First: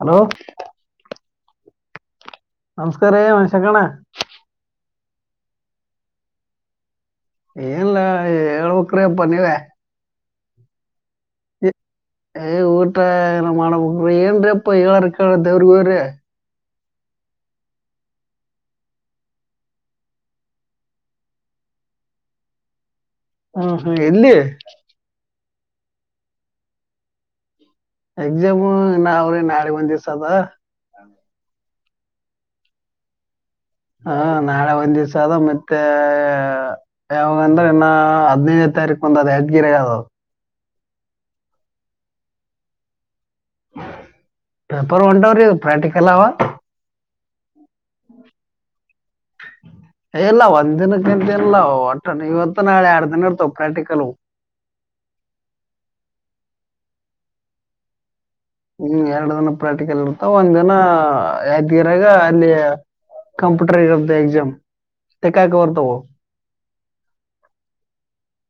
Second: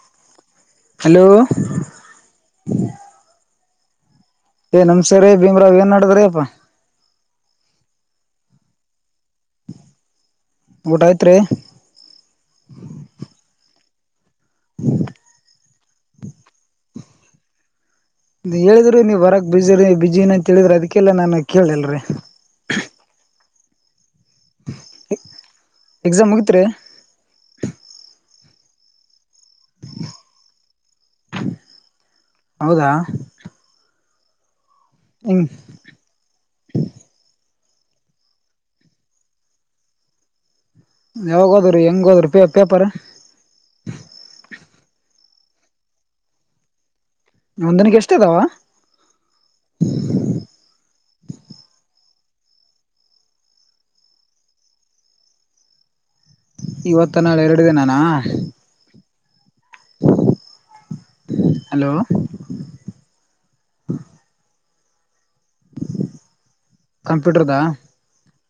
Hello hello ನಮಸ್ಕಾರ್ರೀ ಮಶಗಣ. ಏ ನಮಸ್ಕಾರ್ ರೀ ಭೀಮ್ರಾವ್ ಏನಡುದ್ರೀ ಅಪ್ಪಾ? ಏನ್ಲ ಹೇಳ್ಬೇಕ್ರೀ ಅಪ್ಪ ನೀವೆ. ಊಟ ಆಯ್ತ್ರಿ ಏ ಊಟ ಏನು ಮಾಡವ್ ಬುಡ್ರಿ ಏನ್ರೀ ಅಪ್ಪ ಹೇಳೋರು ಕೇಳೋರು ದೇವ್ರ್ ಗ್ ಹೋರಿ. [inaudible] ನೀ ಹೇಳಿದ್ರು ನೀವ್ ಬರಕ್ ಬ್ಯುಸಿರಿ ಬಿಜಿನಂತ್ ಹೇಳಿದ್ರಿ ಅದಕ್ಕೆಲ್ಲ ನಾನ್ ಕೇಳಿಲ್ರಿ. ಹ್ಮ್ ಹ್ಮ್ ಎಲ್ಲಿ? ಎಕ್ಸಾಮ್ ಮುಗಿತ್ರಿ? ಎಕ್ಸಾಮು ನಾವ್ ನಾಳೆ ಒಂದ್ ದಿವ್ಸ ಅದ. ಹೌದಾ? ಹಾ ನಾಳೆ ಒಂದ್ ದಿವ್ಸ ಅದ ಹಂಗ ಮತ್ ತ್ತೆ ಯಾವಾಗಂದ್ರೆ ಇನ್ನ ಹದ್ ನೈದ್ನೆ ತಾರೀಕ್ ಒಂದ್ ಅದೆ ಯದಗಿರೆ ಅದು. ಯಾವಾಗ ಓದಿರಿ ಹೆಂಗ್ ಓದ್ರಿ ಪೇ ಪೇಪರ್? ಪೇಪರ್ ಒಂಟವ್ ರೀ ಪ್ರಾಕ್ಟಿಕಲ್ ಅವ. ಒಂದಿನಗ್ ಎಷ್ಟ್ ಅದಾವ? ಒಂದಿನ ನಿಂದಿರ್ಲಾವೋ ಒಟ್ಟು ಇವತ್ತು ನಾಳೆ ಎರ್ಡ್ ದಿನ ಇರ್ತಾವು ಪ್ರಾಕ್ಟಿಕಲ್. ಇವತ್ತ ನಾಳೆ ಎರ್ಡ್ ದಿನಾನ? ಹ್ಮ್ ಎರ್ಡ್ ದಿನ ಪ್ರಾಕ್ಟಿಕಲ್ ಇರ್ತಾವ್ ಒಂದ್ ದಿನ ಹಲೋ ಯದಗಿರಾಗ ಅಲ್ಲಿ ಕಂಪ್ಯೂಟರ್ ಇರುತ್ತೆ ಎಕ್ಜಾಮ ಟಿಕ್ಕಾಕವು ಇರ್ತಾವು. ಕಂಪ್ಯೂಟರ್ದ?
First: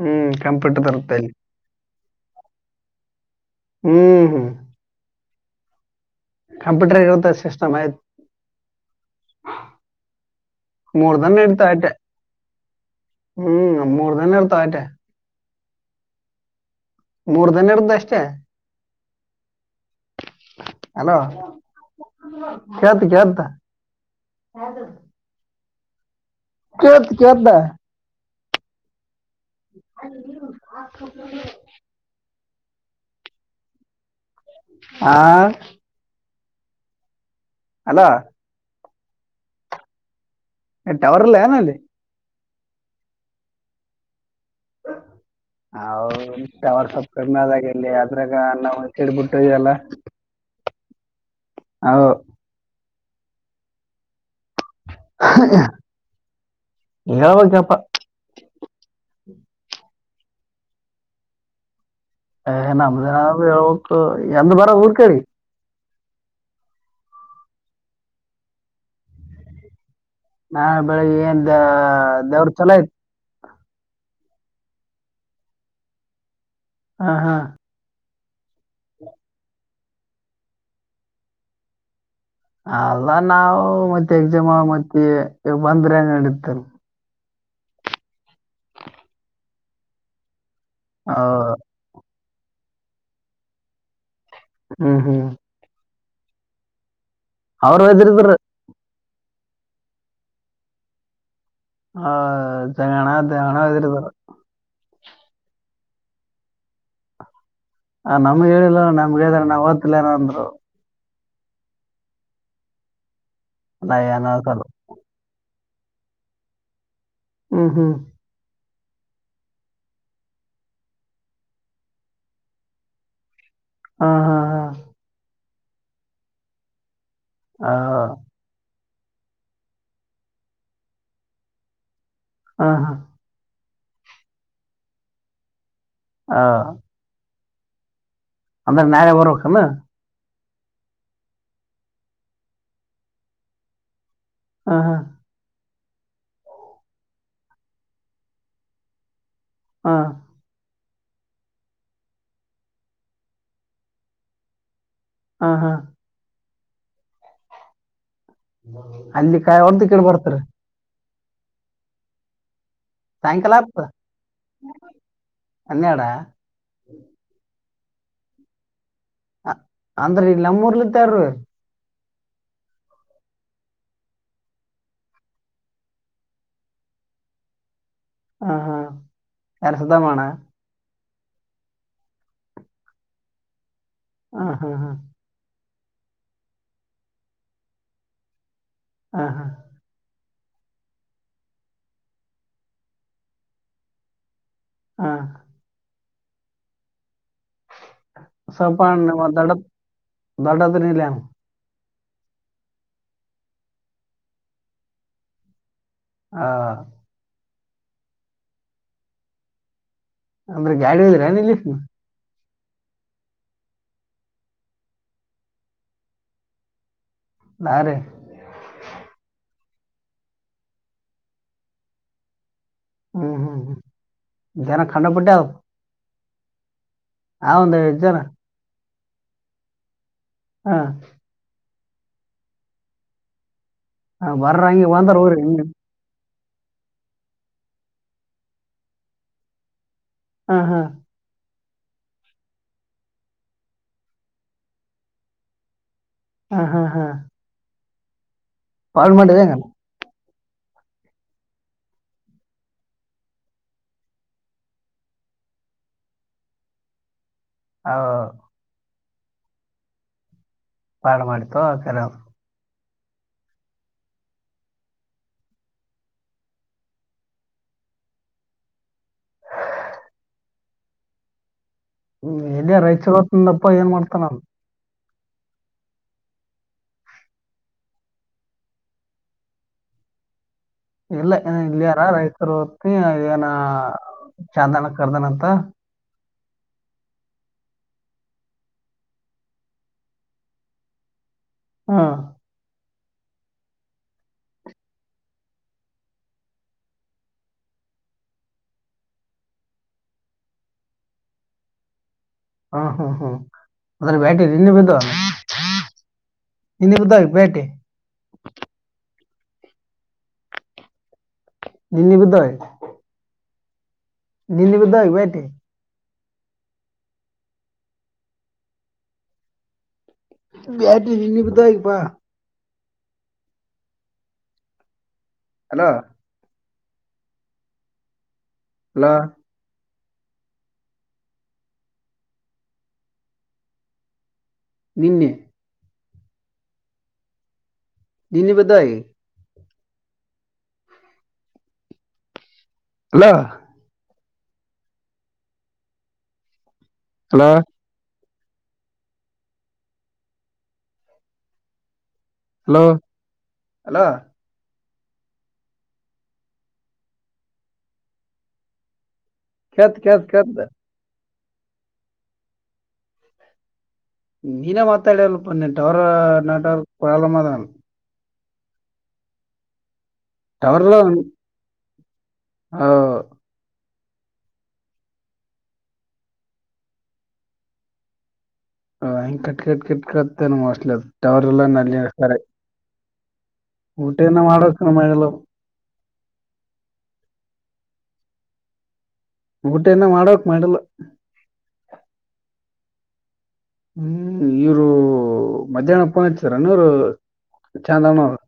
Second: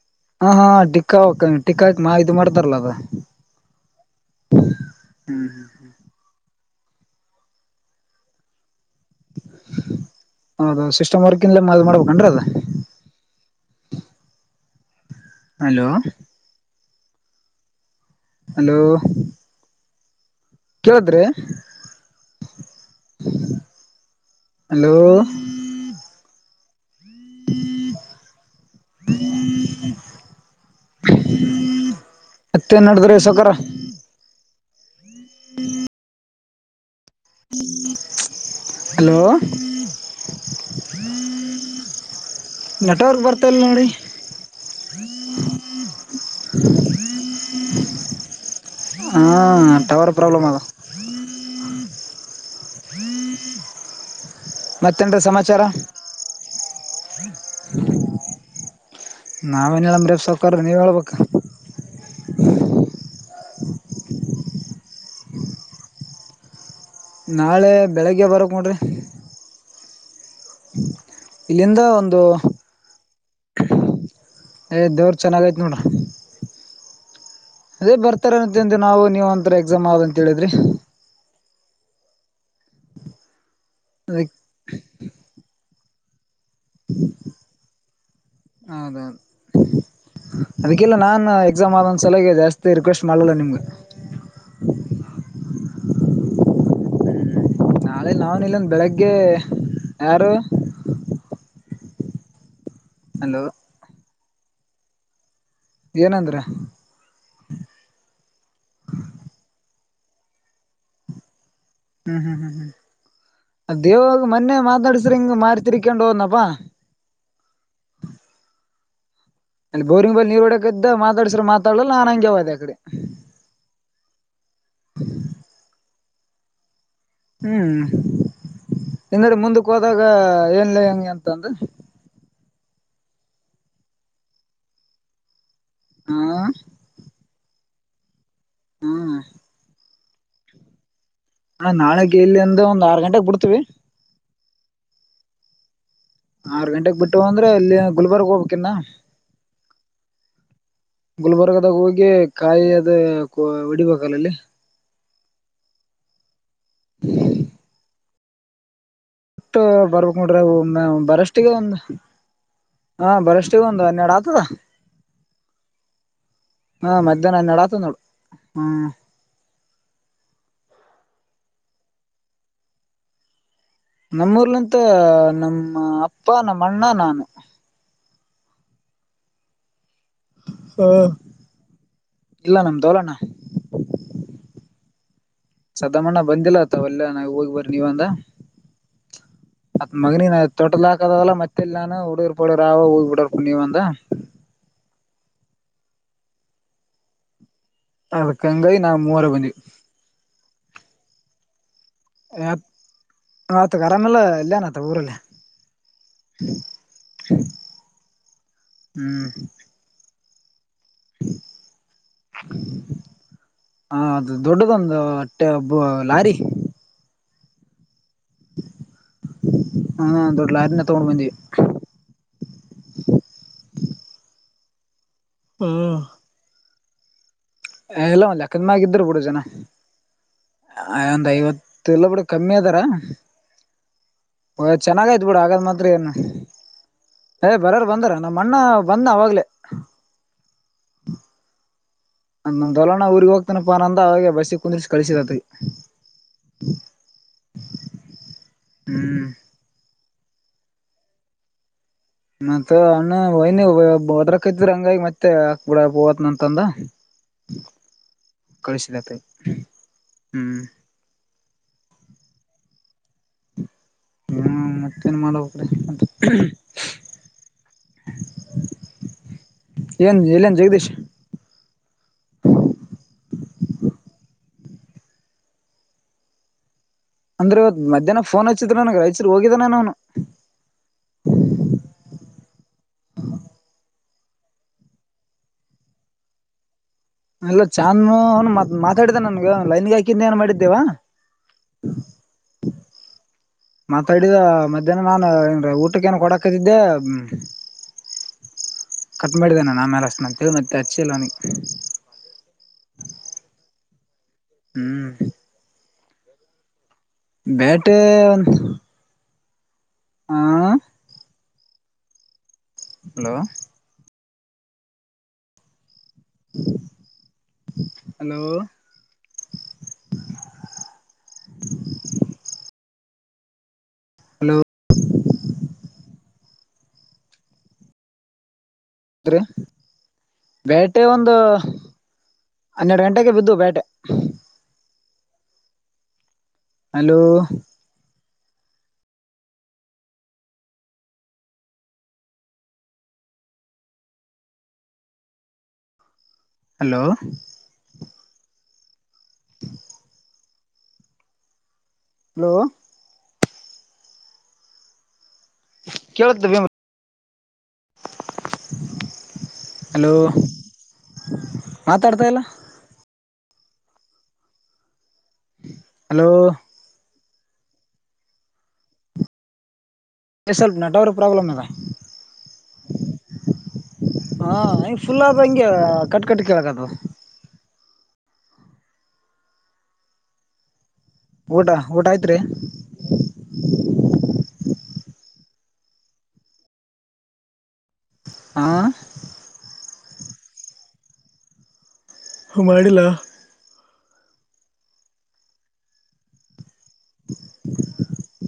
ಹ್ಮ್ ಹಾಂ ಹಾಂ ಕಂಪ್ಯೂಟರ್ ಇರುತ್ತೆ ಅಲ್ಲಿ ಟಿಕ್ಕಾವುಕ್ ಟಿಕ್ಕಾಕ್ ಇದ್ ಮಾಡ್ತಾರಲ್ಲಾ ಅದು. ಹ್ಮ್ ಹ್ಮ್ ಹ್ಮ್ ಹ್ಮ್ ಕಂಪ್ಯೂಟರ್ ಇರುತ್ತೆ ಸಿಸ್ಟಮ್ ಆಯ್ತ್. ಹೌದ ಮೂರ್ ಸಿಸ್ಟಮ್ ದನ ವರ್ಕ್ ಇಂದ್ಲೆ ಇರ್ತಾವ ಅ ಆಟ ಇದ್ ಮಾಡ್ಬೇಕನ್ರಿ ಅದ? ಹ್ಮ್ ಮೂರ್ ದಿನ ಇರ್ತ ಆಯತೆೆ. ಹಲೋ ಮೂರ್ ದಿನ ಇರದ್ ಅಷ್ಟೇ ಹಲೋ ಹಲೋ ಕೇಳದ್ರಿ ಕೇಳ್ತ ಕೇಳ್ತ ಹಲೋ ಕೇಳ್ತದ ಕೇಳ್ತದ್ ಹ್ಮ [inaudible] ಮತ್ತೆನ ನಡದದ್ರಿ ಸೌಕರ ಆ ಅಲೋ ಹಲೋ ಟವರ್ ಇಲ್ಲ ಏನಲ್ಲಿ ನೆಟ್ವರ್ಕ್ ಬರ್ತ ಇಲ್ಲ ನೋಡಿ ಹೌದ ಟವರ್ ಸ್ವಪ್ ಕಡಿಮೆಯಾದ ಇಲ್ಲಿ ಅದರಾಗ ನಾವು ಈಕಡ್ಬಿಟ್ಟ ಇಲ್ಲ ಪ್ರಾಬ್ಲಮದ್ ಹೌ ಹ್ಮ್ [inaudible] ಮತ್ ಏನ್ರೀ ಸಮಾಚಾರ ಹೇಳ್ಬೇಕಪ್ಪ ನಾವೇನ ಹೇಳಮ್ರಿ ಸೌಕಾರ ನೀವ ಹೇಳಬೇಕ ಏ ನಮ್ದೆ ನಾವ ಹೇಳಬಕ ಎಂದ ಬರವ ಊರ್ ಕಡಿಗ ನಾಳೆ ಬೆಳೆಗ್ಗೆ ಬರಬಕ ನೋಡ್ರಿ ನಾಳೆ ಬೆಳಿಗ್ಗೆ ಏನ್ ದ ಇಲ್ಲಿಂದ ಒಂದು ದೇವ್ರ ಚಲೋ ಆಯ್ತ ಏ ದೇವರ ಚೆನ್ನಾಗೈತ ನೋಡ್ ಹಾ ಹಾ ಅದೇ ಬರ್ತಾರ ಅಂತ ದಿನ ನಾವು ನೀವ ಅಂತರ ಎಕ್ಸಾಮ್ ಆದ್ ಅಂತ ಹೇಳಿದ್ರಿ ಅಲ್ಲ ನಾವು ಮತ್ತೆ ಅದಕ್ ಎಕ್ಸಾಮ್ ಮತ್ತೆ ಬಂದ್ರ ಏನಡಿತದಲ್ಲಿ ಹೌದೌದು ಅದಕ್ಕೆಲ್ಲ ಆ, ನಾನ ಎಕ್ಸಾಮ್ ಆದಂದ್ ಸಲೆಗೆ ಜಾಸ್ತಿ ತಿ ರಿಕ್ವೆಸ್ಟ್ ಮಾಡಲಿಲ್ಲ ನಿಮ್ಗ ಹ್ಮ ಹ್ಮ ಅವ್ರು ನಾಳೆ ಒದ್ರಿದ್ರು ನಾವುನ್ ಇಲ್ಲಿಂದ ಬೆಳಗ್ಗೆ ಯಾರು ಹ ಜಗಣ ಅಲೋ ದಿಗೆಣ ಏದಿರತ್ತರ್ ಏನಂದ್ರ ಆ ನಮ್ಗ್ ಹೇಳಿಲ್ಲಲ್ಲ ನಮ್ಗ ಹೇಳಿದ್ರ ನಾವ್ ಒಗತಿಲ್ ಏನ ಅಂದ್ರು ಹ್ಮ್ ಹ್ಮ್ ಹ್ಮ್ ಹ್ಮ್ ಅ ನಾ ದೇವಾಗ ಏನ್ ಮೊನ್ನೆ ಓದ್ಸಲ್ಲ ಮಾತಾಡಸಿದ್ರ ಹಿಂಗ್ ಮಾರ್ತಿರಿಕೊಂಡ್ ಹೋದನಪ್ಪಾ ಹ್ಮ್ ಹ್ಮ್ ಅಲ್ಲಿ ಬೋರಿಂಗ್ ಬಲ್ಲಿ ನೀರ್ಓಡೋಕತಿದ ಮಾತಾಡಸಿದ್ರ ಮಾತಾಡಲ್ಲಿಲ್ ನಾನು ಹಂಗೆ ಹೋದೆ ಅ ಕಡಿ ಹಾ ಹಾ ಹಾ ಆ, ಹ್ಮ್ ಇಂದಡಿಗ ಮುಂದಕ್ಕ ಹೋದಾಗ ಏನ್ಲೇ ಹೆಂಗೆಂತಂದ್ ಹಾ ಹಾ ಹ್ಮ ಹ್ ಅಂದ್ರ ನಾಳೆ ಹ್ಮ್ ಬರಬಕನು ಹಾ ನಾಳೆ ಗೇ ಇಲ್ಲಿಂದ ಒಂದ್ ಆರ ಗಂಟೆಗೆ ಬುಡ್ತಿವಿ ಹ್ ಹ್ ಆರ್ ಗಂಟೆಗೆ ಬುಟ್ಟವ ಅಂದ್ರ ಅಲ್ಲಿ ಗುಲ್ಬರ್ಗ್ ಹೋಗ್ಬೇಕಿನ್ನ ಹಾ ಗುಲ್ಬರ್ಗದಾಗ ಹೋಗಿ ಕಾಯಿ ಅದ ಹೊಡಿಬೇಕಲ್ಲ ಅಲ್ಲಿ ಹ್ ಹ್ ಅಲ್ಲಿ ಕಾಯಿ ಹೊಡ್ದ ಈಕಡ ಬರ್ತವಿರಿ ನಾ ಬರಷ್ಟಿಗ ಒಂದ್ ಹಾ ಸಾಯಂಕಾಲ ಬರಷ್ಟಿಗ ಒಂದ ಆಗ್ತದ ಹನ್ನೆಡಾತದ್ ಹನ್ನೆರಡ ಹಾ ಮಧ್ಯಾಹ್ನ ನನ್ನ ನಡ ಆತ ನೋಡು ಹ್ಮ್. ಅಂದ್ರ ಇ ನಮ್ಮೂರ್ಲತ್ತಾರು. ನಮ್ಮೂರ್ಲಂತ ನಮ್ಮ ಅಪ್ಪ ನಮ್ಮ ಅಣ್ಣ ನಾನು. ಹಾ ಯಾರ್ ಸುದಮಾಣ. ಹಾ ಇಲ್ಲ ನಮ್ದೋಲಣ್ಣ. ಅ ಹಾ ಸದಾಮಣ್ಣ ಬಂದಿಲ್ಲ ಅತವ ಎಲ್ಲಾ ನಾವು ಹೋಗಿ ಬರಿ ನೀವ್ ಅಂದ. ಹಾ ಅತ್ ಮಗನಿ ತೊಟದಾಕದಲ್ಲಾ ಮತ್ತೆಲ್ ನಾನು ಉಡಗರ್ ಪಡರ್ ಆ ಹದ ಬಿಡರ್ ಕು ನೀವಂದ. ಹಾ ಅದಕ್ ಹಂಗಾಗಿ ಸಲ್ಪ ನಾವ್ ಮೂವರ ದಡ ಬಂದ್ವಿ ದಡತನಿಲ್ಲ. ತ್ ಆತ್ ಆರಾಮೆಲ್ಲ ಇಲ್ಲಯನ್ತ ಊರಲ್ಲಿ. ಆ [unintelligible] ಹ್ಮ್ ಅಂದ್ರೆ ಗಾಡಿ ಹೋದ್ರೆ ನಿಲ್ಲಿ. ಹ ಅದು ದೊಡ್ಡದೊಂದು ಅಟ್ಟೆ ಒಬ್ಬ ಲಾರಿ. ನಾನೆ ಹಾ ದೊಡ್ ಲಾರಿನೆ ತಗೊಂಡಬಂದಿವಿ. ಹ್ಮ್ ಹ್ಮ್ ಹ್ಮ್ ಜನ ಕಣ್ಣು ಬಿದ್ದಾವ್ ಹ್ಮ ಆ ಒಂದ್ ಐದ್ ಜನ ಇಲ್ಲ ಒಂದ ಲೆಕ್ಕ ದ್ ಮ್ಯಾಗಿದ್ರು ಬಿಡು ಜನ ಹಾ ಒಂದ್ ಐವತ್ ಇಲ್ಲ ಬಿಡು ಕಮ್ಮಿ ಅದಾರ. ಹಾ, ಬರ್ರಂಗಿ ಚೆನ್ನಾಗ ಬಂದ್ರ ಆಯ್ತ್ ಊರಿ ಬಿಡು ಹಾಗಲ್ಮಾತ್ರ ಏನ್ - - ಏ ಬರೋರ್ ಬಂದರ ನಮ್ಮ್ ಅಣ್ಣ ಬಂದ್ ಅವಗ್ಲೆ. ಉಹು ನಮ ದೊಲಣ್ಣ ಊರ್ಗ್ ಹೋಗ್ತನಪ್ಪ ಅಂದ ಅವೆ ಬಸಿ ಕುಂದ್ರಿ ಕಳಸಿದತಿ. ಹ ಹಾ ಹಾ ಕಾಲ್ ಹ್ಮ್ ಮಾಡಿದ ಎನ್ ಮತ್ತೆ ಅಣ್ಣನ ವೈನಿ ಹೋದ್ರಕ್ತ್ ಹಂಗಾಗಿ ಮತ್ತೆ ಹಾಕ್ಬ ಬಿಡ ಬೋದ್ನಂತಂದ. ಹಾ ಕಳಿಸಿದತೆ ಹ್ಮ್ ಪಾಳ ಮಾಡತು ಆಕರ. ಹ ಮತ್ತೇನ್ ಮಾಡಬೇಕ್ರೀ ಅಂತ. ಏನ್ ಎಲ್ಲ ನ್ ಜಗದೀಶ್. ಹ್ಮ್ ಇ [unintelligible] ಏನ್ ಮಾಡ್ತಾನ. ಅಂದ್ರ ಇವತ್ ಮಧಹ್ನ ಫೋನ್ ಹಚ್ಚಿದ್ರ ನನ್ಗ ರ ಯಾಚೂರ್ರು ಹೋಗಿದಾನೆನು. ಇಲ್ಲ ಏ ಇಲ್ಲಿರ ರೈತರು ಹೊತ್ತ ಏನ ಚಾಂಡನ ಕರ್ದನ ಅಂತ. ಎಲ್ಲ ಚಾಂದ್ನು ಅವನು ಮಾತಾಡಿದ ನನ್ಗ ಲೈನ್ಗೆ ಹಾಕಿದ್ದ ಏನ್ ಮಾಡಿದ್ದೇವಾ. ಹ್ಮ್ ಮಾತಾಡಿದ ಮಧ್ಯಾಹ್ನ ನಾನ್ ಏನ್ ಊಟಕ್ಕ ಏನ್ ಕೊಡಾಕತಿದ್ದೆ. ಕಟ್ ಮಾಡಿದ್ದಾನ ಆಮೇಲೆ ಅಷ್ಟು ನ ತಿಳಿ ಮತ್ತೆ ಅಚ್ಚಿ ನನಿಗೆ.. ಹಾ ಹ್ಮ್ ಹ್ಮ್ ಅದ್ರೆ ಬಟ ಇನ್ನ ಬಿದ್ದ ಹ್ಮ್ ಇನ್ನ ಬಿದ್ ಬೇ ಟು ಆ ಹಿಂದ್ ಬಿದ್ದವೆ. ಹಲೋ ನಿನ್ನ [unintelligible] ಹಲೋ ಬ್ಯಾಟಿ ಹಿನೀಗ ಬಿದ್ದಾವ ಈಗಪಾ ಹಲೋ ಅಲೋ ಹಲೋ ಬ್ಯಾಟಿ ಒಂದು ಹನ್ನೆರಡ ಗಂಟೆಗೆ ಬಿದ್ದು ಬ್ಯಾಟಿ ನಿನ್ನೆ ಹಲೋ ನಿನ್ನೆ ಬಿದ್ದಾಯಿ ಅಲೋ ಹಲೋ ಹಲೋ ಹಲೋ ಹ ಹಲೋ ಕೇಳುತ್ತ ಬಿಮ್ ಕೇಳ್ತ್ ಹಲೋ ಕೇಳ್ತ್ ಕೇಳ್ತ್ ಮಾತಾಡ್ತಾ ಇಲ್ಲಾ ನೀನ ಮಾತಾಡ್ಲಿಲ್ಲಪ ನಿನ್ನ ಟವರ್ ಹಲೋ ನೆಟ್ವರ್ಕ್ ಪ್ಪ್ರಾಬ್ಲಮ್ಮದನ ಅದೇ ಸ್ವಲ್ಪ್ ನೆಟ್ವರ್ಕ್ ಪ್ರಾಬ್ಲಮ್ ಅದ ಹೌ ಹಾ ಹಿಂಗ ಫುಲ್ ಆದಂಗೆ ಕಟ್ ಕಟ್ ಕೇಳಾಕತ್ತದ ಹ ಹೆಂಗ್ ಕಟ್ ಕಟ್ ಕಟ್ ಕೇಳ್ತದೇನೋ ಮೋಸ್ಟ್ಲಿಅದ ಟವರ್ ಊಟ ಇಲ್ಲನ ಅಲ್ಲಿ ಊಟ ಆಯ್ತ್ರಿ ಸರಿಯಾಗ್ ಊಟ ಇನ ಮಾಡಬೇಕ ನಮ್ಮ ಎಲ್ಲವು ಹಾ ಊಟ ಇನ್ನ್ ಮಾಡ್ಬೇಕ್ ಮಾಡಿಲ್ಲ ಹಾ ಮಾಡಿಲ್ಲಾ ಹ್ಮ್ ಇವ್ರು ಮಧ್ಯಾಹ್ನ ಫೋನ್ ಹಚ್ಚಿದ್ರನ ಇವ್ರು ಚಾಂದನರು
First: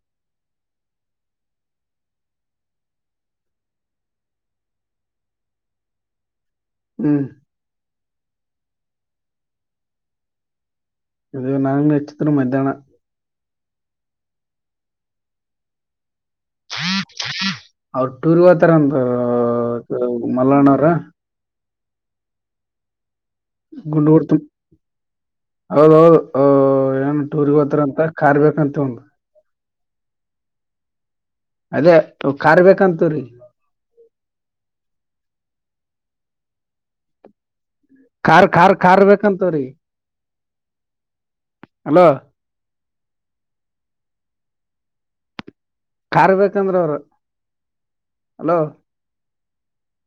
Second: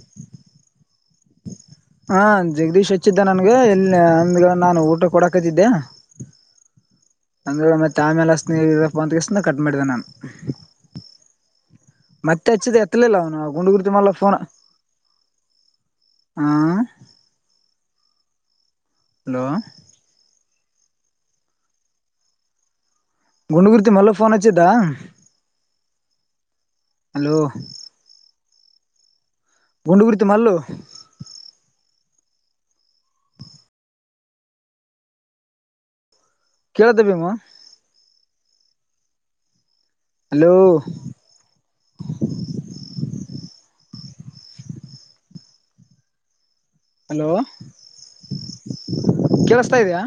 ಹಾ ಜಗದೀಶ್ ಹಚ್ಚಿದ್ದ ನನಗ ಇಲ್ಲಿ ಅಂದ್ರ ನಾನ ಊಟಕ್ಕ್ ಕೊಡಾಕತಿದ್ದ್ಯಾ ಹ್ಮ್. ಅಂದ್ರ ಮತ್ತ ಆಮೇಲ್ ಹಚ್ಚತನ ಈಗ ಇಡ ಫೋನ್ ಅಂದಕಿಸಿಂದ ಕಟ್ ಮಾಡಿದ್ದ ನಾನು. ಇದ ನಾಗನಟ್ಟ್ ಮತ್ತೆ ಹಚ್ಚಿದ್ರ್ ಎತ್ತಲಿಲ್ಲ ಅವನು ಗುಂಡಗುರುತು ಮಲ್ಲ ಫೋನ್ ಹ ಅವ್ರ ಟೂರಗ ಹೋತಾರ ಅಂತ ಹಲೋ ಮಲ್ಲು ಅಣ್ಣಾರ ಗುಂಡಗೂರತಿ ಮಲ್ಲು ಗುಂಡೂರು ಫೋನ್ ತುಂಬ ಹಚ್ಚಿದ್ದ ಹೌದೌದು ಅ ಏನ್ ಹಲೋ ಟೂರಿಗ್ ಹೋತ್ತಾರಂತ ಕಾರ್ ಬೇಕಂತ ಅಂದ ಗುಂಡುಗುರತಿ ಮಲ್ಲು ಅದ ಕಾರ್ ಬೇಕಂತವ್ರೀಗ್ ಕೇಳ್ದ ಭೀಮ್ ಕಾರ್ ಕಾರ್ ಕಾರ್ ಬೇಕಂತವ್ರೀಗ್ ಹಲೋ ಅಲೋ ಕಾರ್ ಬೇಕಂದ್ರ ಅವ್ರ ಹಲೋ ಕೇಳಸ್ತಾ ಇದೆಯಾ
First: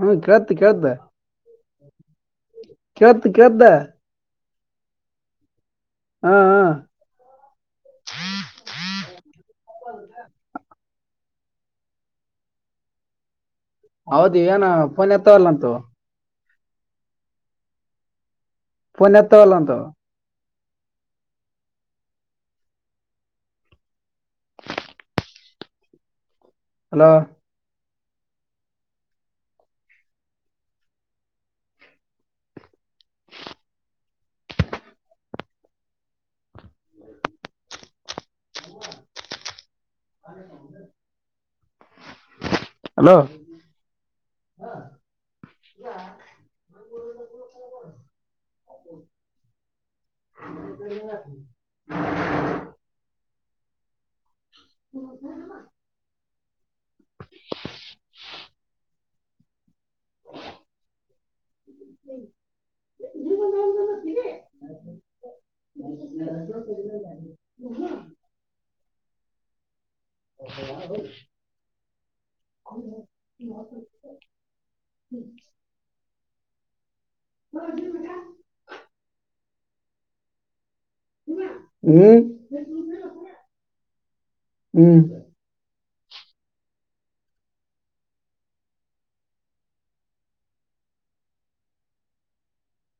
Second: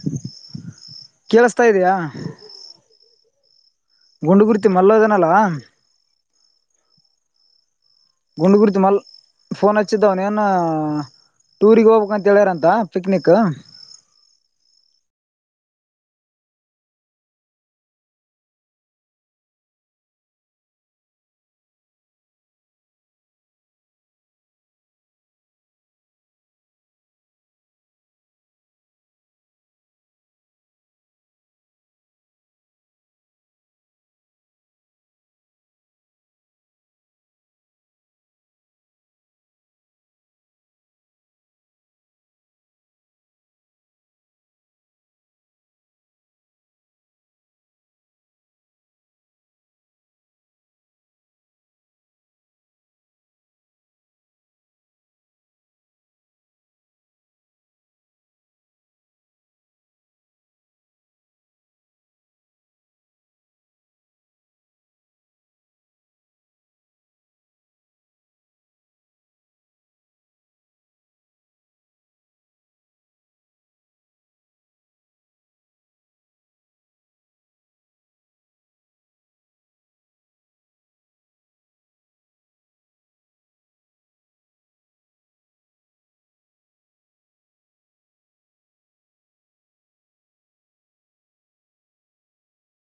ಹ್ಮ್ ಕೇಳ್ತ ಕೇಳ್ದ ಕೇಳಸ್ತಾ ಇದೆಯಾ ಕೆೇಳುತ್ ಕೆಳುತ. ಗುಂಡು ಗುರ್ತಿ ಮಲ್ಲೋ ಇದನಲ್ಲಾ. ಹಾ ಹಾ ಗುಂಡು ಗರಿತಿ ಮಲ್ ಫೋನ್ ಹಚ್ಚಿದ ಅವ್ನೆನೆನ. ಟೂರಿಗ್ ಹೋಗ್ಬೇಕ್ ಅಂತ ಹೇಳ್ಯಾರಂತ ಪಿಕ್ನಿಕ. ಹೌದಿ ಏನ ಪೋನ್ ಎತ್ತವಲ್ಲಂತೂ. ಪುನ್ ಎತ್ತವಲ್ಲಂತೆ ಅವು, ಹಲೋ [inaudible] [unintelligible] ಹಲೋ [inaudible] [inaudible] [unintelligible] [inaudible] [inaudible] ಹ [unintelligible] ಹ್ಮ್ ಹ್ಮ್